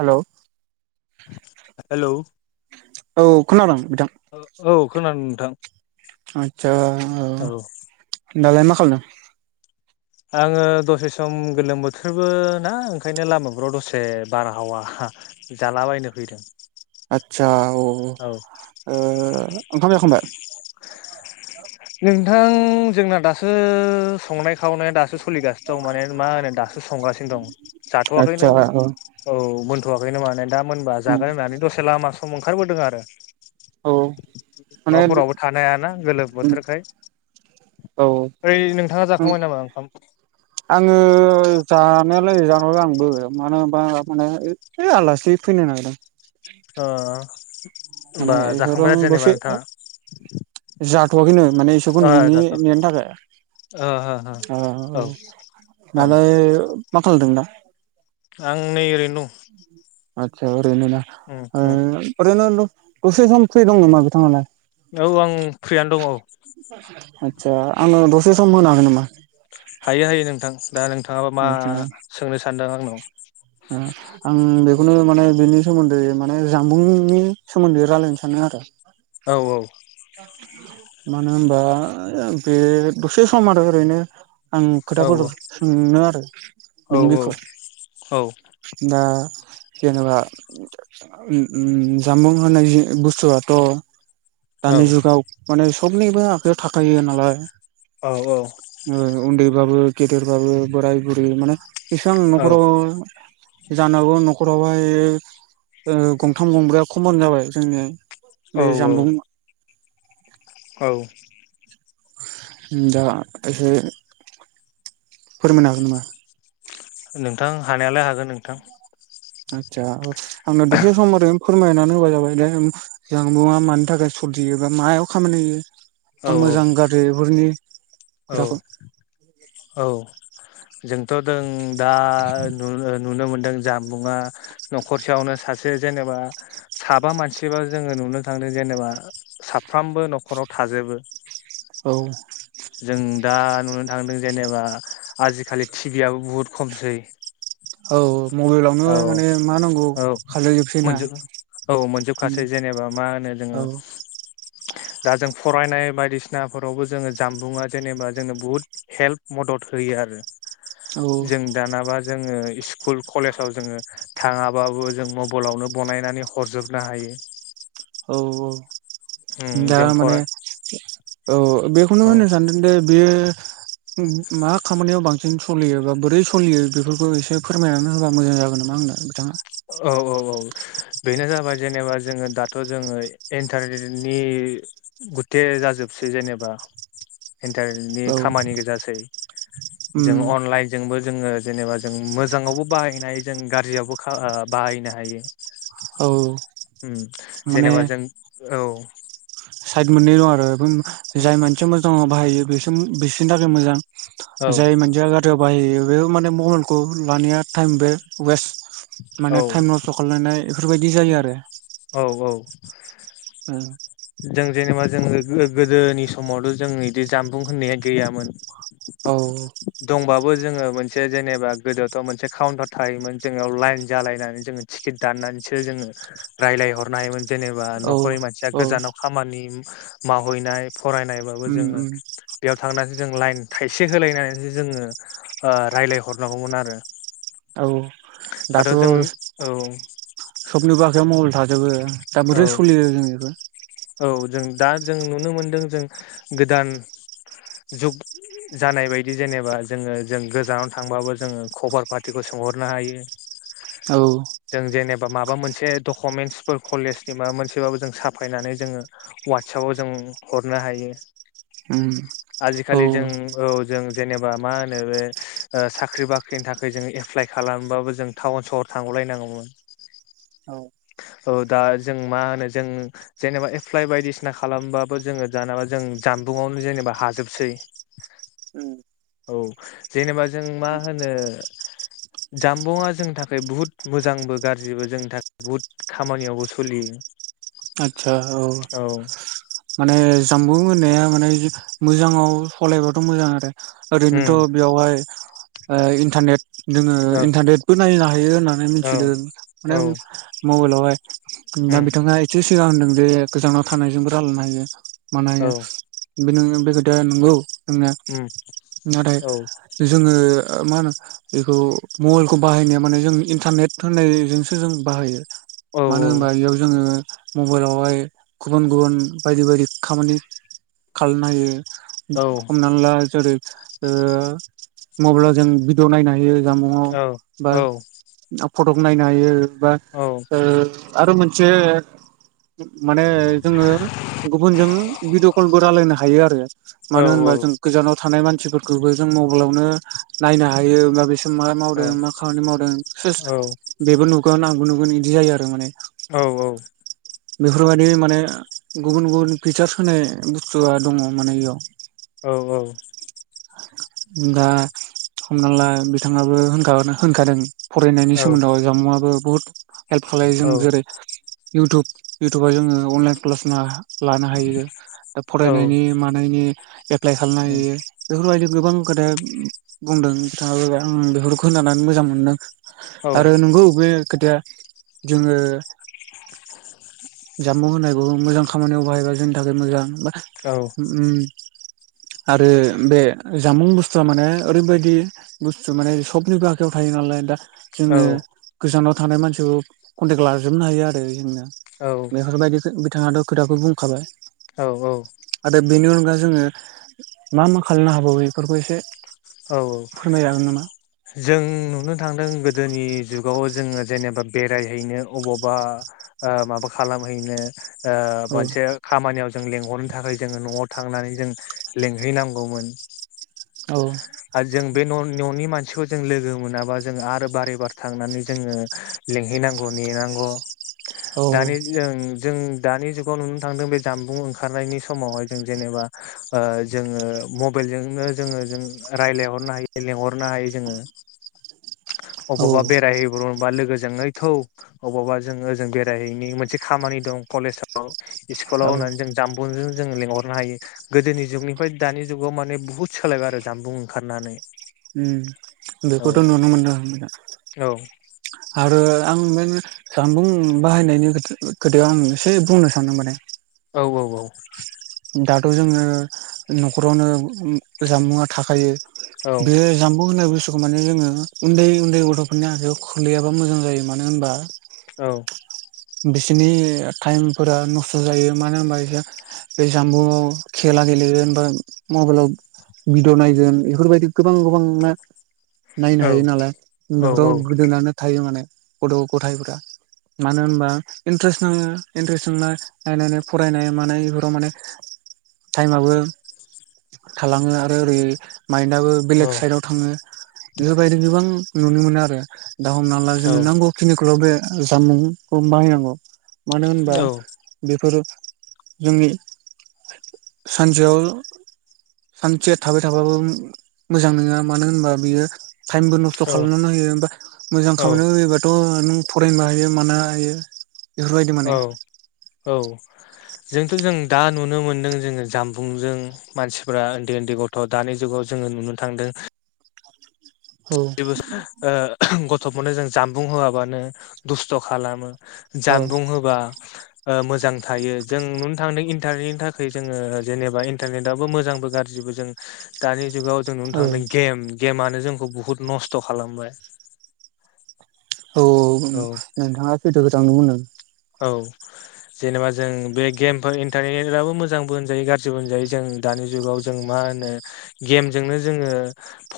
Hello [unintelligible] hello औ खोनादों बिथां खोनानो नोंथां आदसा औ दालाय मा खालामदों? आंङो दसे सम गोलोम बोथोरबो ना ओंखायनो लामाफोराव दसे बारहावा जालाबायनो फैदों आदसा औ ओ ओंखाम जाखांबाय? नोंथां जोंना दासो संनाय खावनाया दासो सोलिगासिनो दं माने मा होनो दासो संगासिनो दं आदसा जाथवाखैनो औ औ मोनथवाखैनो माने दा मोनबा जागोन होननानै दसे लामा सम ओंखारबोदों आरो औ माने नफोरावबो थानाय हायाना गोलोम बोथोरखाय औ ओइ नोंथाङा जाखांबाय नामा ओंखाम आंङो जानो जानरो आंबो मानो होना माने आलासि फैनो नागिरदों ओ माने होमबा इसोर आं जाखांबाय आरो दसे जेनेबा नोंथाङा? जाथवाखैनो माने इसोरखौ ओ नेनि जाथ'वाखै नेनो थाखाय ओ हो हो [inaudible] औ ना औ माने खालामलदोंं दा आं नै ओरैनो'दं आदसा ओरैनो ना ओरैनो दसे सम फ्रि दं नामा बिथांङालाय? औ आं प्रियानो दंऔ आदसा आंङो दसे सम होन हागोन नामा? हायो हायो नोंथां दा नोंथाङाबा मा आदसा सोंनो सानदों आंनाव आं बेखौनो माने बेनि सोमोन्दै माने जामुंनि सोमोन्दै रायलायनो सानो आरो औ औ मानो होनबा बे दसे सम आरो ओरैनो आं औ खोथाफोर सोंनो आरो औ बिनि बिखय औ [inaudible] दा जेनबा जामबुं होन बुस्थुआथ औ दानि जुगाव माने सबनिबो आखायाव थाखायो नालाय औ औ ओ उन्दैबाबो गेदेरबाबो बोराय बुरै माने एसेबां नखराव जानांगौ नखरावहाय ओ गंथाम गंब्रैाया खमन जाबाय जोंनिया औ बे जामबुं औ औ दा एसे फोरमायनो हागोन नामा? नोंथां हानायालाय हागोन नोंथां आतसा ओ आंनो दस सम ओरैनो फोरमायनानै होबाय जाबाय दे जानबुंआ मानि थाखाय सोरजियो बा मायाव खामानि औ होयो मोजां गाज्रि बेफोरनि औ खोथाखौ औ जोंथ जों दा नुनो मोनदों जामबुंङा नखरसेयावनो सा से जेनेबा साबा मानसिबाब जोङो नुनो थांदों जेनेबा साफ्रामबो नखराव था थाजोबो औ जों दा नुनो थांदों जेनेबा आजिखालि टिभि आबो बुहुद खमसै औ मबाइलावनो औ माने मा नांगौ औ खालायजोबसै ना मोनजोब औ मोनजोबखासै जेनेबा मा होनो औ जोङो दा जों फरायनाय बायदिसिनाफोरावबो जोङो जामबुंङा जेनेबा जोंनो बुहुत हेल्प मदद होयो आरो औ जों दानाबा जोङो स्कुल कलेजाव जोङो थाङाबाबो जों मबाइलावनो बनायनानै हरजोबनो हायो औ औ उम दा जों माने फरा औ बेखौनो औ होनो सानदों दे बेयो मा खामानियाव बांसिन सलियो बा बोरै सलियो बेफोरखौ एसे फोरमायनानै होबा मोजां जागोन नामा आंनो बिथाङा औ औ औ बेनो जाबाय जेनेबा जोङो दाथ' जोङो इन्टारनेटनि गुथे जाजोबसै जेनेबा [inaudible] इन्टारनेटनि औ खामानि गोजासै उम जों अनलाइनजोंबो जोङो जेनेबा जों मोजाङावबो बाहायनाय जों गाज्रियावबो खा ओ बाहायनो हायो औ माने जेनेबा जों औ साइद मोननै दं आरो जाय मानसिया मोजां बाहायो बेसो बिसोरनि थाखाय औ मोजां जाय मानसिया गाज्रियाव बाहायो बे माने मबाइलखौ लानाया टाइम वेस्ट औ माने टाइम नस्थ' खालामलायनाय बेफोरबायदि जायो आरो औ औ जों जेनेबा जों गोदोनि समावथ' जों बिदि जामबुं होननाया गैयामोन औ दंबाबो जोङो मोनसे जेनेबा गोदोआवथ' मोनसे काउन्टार थायोमोन जोंनियाव लाइन जालायनानै जोङो टिकेट दान नानै जोङो रायलायहरनो हायोमोन जेनेबा औ न'खरनि मानसिया औ गोजानाव खामानि मावहैनाय फरायनायबाबो उम जोङो उम बेयाव थांनानै जों लाइन थाइसे होलायनानैसो जोङो रायजलायहरनांगौमोन आरो औ दाथ' औ सबनिबो आखायाव मबाइल थाजोबो दा औ बोरै सोलियो जों बेखो औ जों दा जों नुनो मोनदों जों गोदान जुग जानाय बायदि जेनेबा जोङो जों गोजानाव थांबाबो जोङो खबर पातिखौ सोंहरनो हायो औ जों जेनेबा माबा मोनसे दकुमेन्टस कलेजनि माबा मोनसेबाबो जों साफायनानै जोङो वाटस एपाव जों हरनो हायो उम आजिखालि जों औ जों जेनेबा मा होनो बे साख्रि बाख्रिनि थाखाय जों एप्लाय खालामबाबो जों टाउन सहर थांनो सलायनांगौमोन औ औ दा जों मा होनो जों जेनेबा एप्लाइ बायदिसिना खालामबाबो जोङो [inaudible] बा जों जाम खानन्दुङावनो जेनेबा हाजोबसै [inaudible] औ जेनेबा जों मा होनो जामबुंआ जोंनि थाखाय बुहुत मोजांबो गाज्रिबो जोंनि थाखाय बुहुद खामानियावबो सोलियो आतसा औ माने जानबुं होननायाद माने मोजाङाव सलायबाथ' मोजां आरो ओरैनोथ' उम बेयावहाय इन्टारनेट जोङो औ इन्टारनेटबो नायनो हायो होननानै औ मिथिदों माने औ मबाइलावहाय दा उम बिथाङा एसे सिगां होनदों जे गोजानाव थानायजोंबो लायनो हायो मानो औ बेनो बेखोथाया नंगौ जोंनि उम नाथाय औ जोङो मा होनो बेखौ मबाइलखौ बाहायनाया माने जों इन्टारनेट होननायजोंसो जों बाहायो औ मानो होनबा इयाव जोङो मबाइलावहाय गुबुन गुबुन बायदि बायदि खामानि खालायनो हायो। औ हमनानै ला जेरै ओ मबाइलाव जों भिडिअ' नायनो हायो जानबुंआव बा औ फथख नायनो हयो बा ओ आरो मो से माने जोङो गुबुनजों भिडअ' कलबो रालायनो हायो आरो औ मानो होनबा जों गोजानाव थानाय मानसिफोरखौबो जों मबाइलावनो नायनो हायो होमबाबो माबे समाव मा मावदों मा खामानि मावदों सेस बेबो नु गोन आंबो नुगोन इदि जायो आरो माने। औ औ। बेफोरबायदि माने गुबुन गुबुन फिचार्स होनाय बुस्थुआ दङ माने इयाव। औ औ। दा हमना ला बिथाङाबो होनखा नो होनखादों फरायनायनि सोमोन्दोआव जानबुङाबो बहुत हेल्प खालायो जों जेरै इउटुब इउटुबाव जोङो अनलाइन क्लास लानो हायो दा फरायनायनि मानायनि एप्लाइ खालायनो हायो। बेबादि गोबां खोथा बुंदों बिथाङाबो आं बेफोरखौ खोनानानै मोजां मोनदों। आरो नंगौ बेे खोथाया जोङो जानबुं होनायखौ मोजां खामानियाव बाहायबा जोंनि थाखाय मोजां बा औ। उम आरो बे जामुं बुस्थुआ माने ओरैबायदि बुस्थु माने सबनिबो आखायाव थायो नालाय दा औ जोङो गोजानाव थानाय मानसिखौ कन्टेक लाजोबनो हायो आरो जोंनो औ औ बेफोरबायदि खो बिथाङाथ' खोथाखौ बुंखाबाय। औ औ। दा जोङो मा मा खालामनो हाबावो इफोरखौ एसे औ फोरमायजागोन नामा? जों नुनो थांदों गोदोनि जुगाव जोङो जेनेबा बेरायहैनो अबावबा ओ माबा खालामहैनो ओ औ मोनसे खामानियाव जों लेंहरनो थाखाय जोङो न'आव थांनानै जों लेंहैनांगौमोन औ आर जों बे न' न'नि मान सिखौ जों लोगो मोनाबा जों आरो बारे बार थांनानै जोङो लेंहैनांगौ नेनांगौ औ दानि जों जों दानि जुगाव नुनो थांदों बे जानबुं ओंखारनायनि समावहाय जों जेनेबा ओ जोङो मबेइल जोंनो जोङो जों रायलायहरनो हायो लेंहरनो हायो जोङो। औ अबावबा बेरायहैब्रबा लोगो जोंङै थौ अबावबा जोङो ओजों बेरायहैनि मोनसे खामानि दं कलेजाव इस्कुलाव औ होननानै जों जानबुंजों जों लिंहरनो हायो गोदोनि जुगनिफ्राय दानि जुगाव माने बुहुत सोलायबाय आरो जानबुं ओंखारनानै उम औ बेख'थ' नुनो मोनदों औ [unintelligible] आरो आं मोनो जानबुं बाहायनायनि खोथा खोथायाव आं एसे बुंनो सान्दों माने औ औ औ। दाथ' जोङो न'खरावनो जानबुंआ थाखायो औ ‌ बे जानबु होननाय बुस थुखौ माने जोङो उन्दै उन्दै गथ'फोरनि आखाइयाव खोलैयाबा मोजां जायो मानो होनबा औ। बिसोरनि टाइमफोरा नस्थ' जायो मानो होनबा इसोर बे जाम्बुआव खेला गेलेयो होमबा मबाइलाव भिडिय' नायगोन इफोरबायदि गोबां गोबां ना नायनो औ हायो नालाय बेफोराव गोदोननानै थायो माने गथ' गथायाइफ्रा। मानो होनबा इन्टारेस्ट नाङो, इन्ट्रेस्ट नांना नायनानै फरायनाय मानाय बे खौ माने टाइमाबो थालाङो आरो ओरै माइन्दआबो औ बेलेग साइदाव थाङो। बेफोरबायदि गोबां नुनो मोनो आरो दा हमना ला जोङो नांगौ खिनिखौल' बे जामबुंखौ बाहायनांगौ। मानो होनबा बेफोर जोंनि सानसेयाव सानसेया थाबाय थाबाबो मोजां नङा मानो होनबा बियो टाइमबो नस्थ' खालामनानै होयो बा मोजां औ खामानियाव होयोबाथ' नों फरायनोबो हायो मानो हायो। बेफोरबायदि औ माने औ जोंथ' जों दा नुनो मोन्दों जोङो जामबुंजों मानसिफ्रा उन्दै उन्दै गथ' दानि जुगाव जों नुनो थांदों औ जेबो ओ गथ'फोरनो जों जानबुं होआबानो दुस्थ' खालामो औ जानबुं होबा मोजां थायो। जों नुनो थांदों इन्टारनेटनि थाखाय जोङो जेनेबा इन्टारनेटआबो मोजांबो गाज्रि जों दानि जुगाव जों नुनो औ थांदों गेम, गेमआनो जोंखौ बहुत नस्थ' खालामबाय औ औ नोंथाङा [unintelligible] थांदोंमोन आ औ जेनेबा जों बे गेम इन्टारनेटाबो मोजांबो होनजायो गाज्रिबो होनजायो जों दानि जुगाव जों मा मा होनो गेमजोंनो जोङो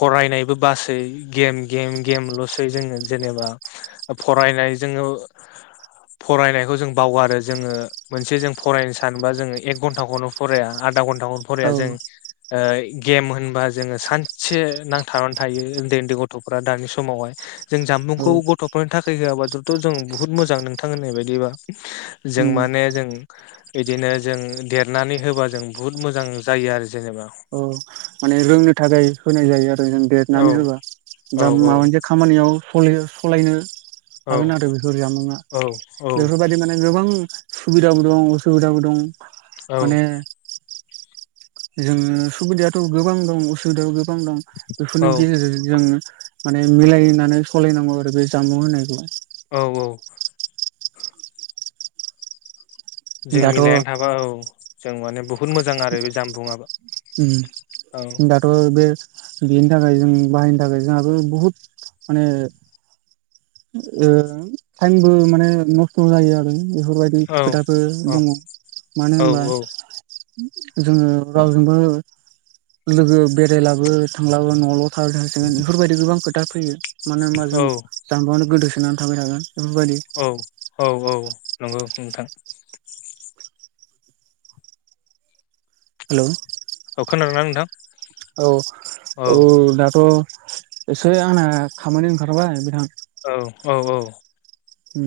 फरायनायबो बासै गेम गेम गेमल' सै जोङो जेनेबा फरायनाय जोङो [inaudible] फरायनायखौ जों बावगारो जोङो मोनसे जों फरायनो सानोबा जोङो एक घन्टाखौनो फराया आर आदा घन्टाखौनो औ फराया जों ओ गेम होन बा जोङो सानसे नांथाबानानै थायो उन्दै उन्दै गथ'फोरा दानि समावहाय जों औ जामबुंखौ गथ'फोरनि थाखाय होआब्ला जथ' जों बुहुत मोजां नोंथां होननाय बायदिबा जों उम माने जों बिदिनो जों देरनानै होबा जों बुहुत मोजां जायो आरो। जेनेबा औ माने रोंनो थाखाय होनाय जायो आरो जों औ देरनानै होबा औ दा माबा औ मोनसे खामानियाव सलिनो सलायनो औ हागोन आरो बेफोर जामुङा औ औ बेफोरबायदि माने गोबां सुबिदाबो दं असुबिदाबो दं औ माने जोङो सुबिदायाथ' गोबां दं, असुबिदाबो गोबां दं बेफोरनि औ गेजेरजों जों माने मिलायनानै सलायनांगौ आरो बे जानबुं होनायखौ औ औ। जों दाथ' मिलायनानै थाबा औ जों माने बुहु द मोजां आरो बे जामबुंआबो। उम औ दाथ' बे बेनि थाखाय जों बाहायनो थाखाय जोंहाबो बहुद माने ओ टाइमबो माने नस्थ' जायो आरो बेफोरबायदि औ खोथाफोर औ दङ मानो औ होनबा जोङो रावजोंबो लोगो बेरायलाबो थांलाबो न'ल' थाबाय थासिगोन बेफोरबायदि गोबां खोथा फैयो मानो होनबा जों जानबुङावनो गोदोसोनानै थाबाय थागोन। बेफोरबायदि औ औ औ नंगौ नोंथां। हेल'। अ खोनादोंना नोंथां? औ औ दाथ' एसे आंना खामानि ओंखारबाय बिथां औ औ औ ओम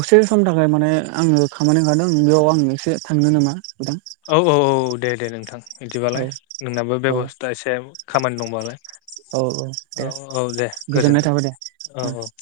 दसे समनि थाखाय माने आङो खामानि ओंखारदों बेयाव आं एसे थांनो नामा? बिथां औ औ औ दे दे नोंथां औ बिदिबालाय नोंनाबो औ बेबस्था एसे खामानि दंबालाय औ दे औ औ दे गोजोननाय गोजोन्थों थाबाय दे औ ओ औ।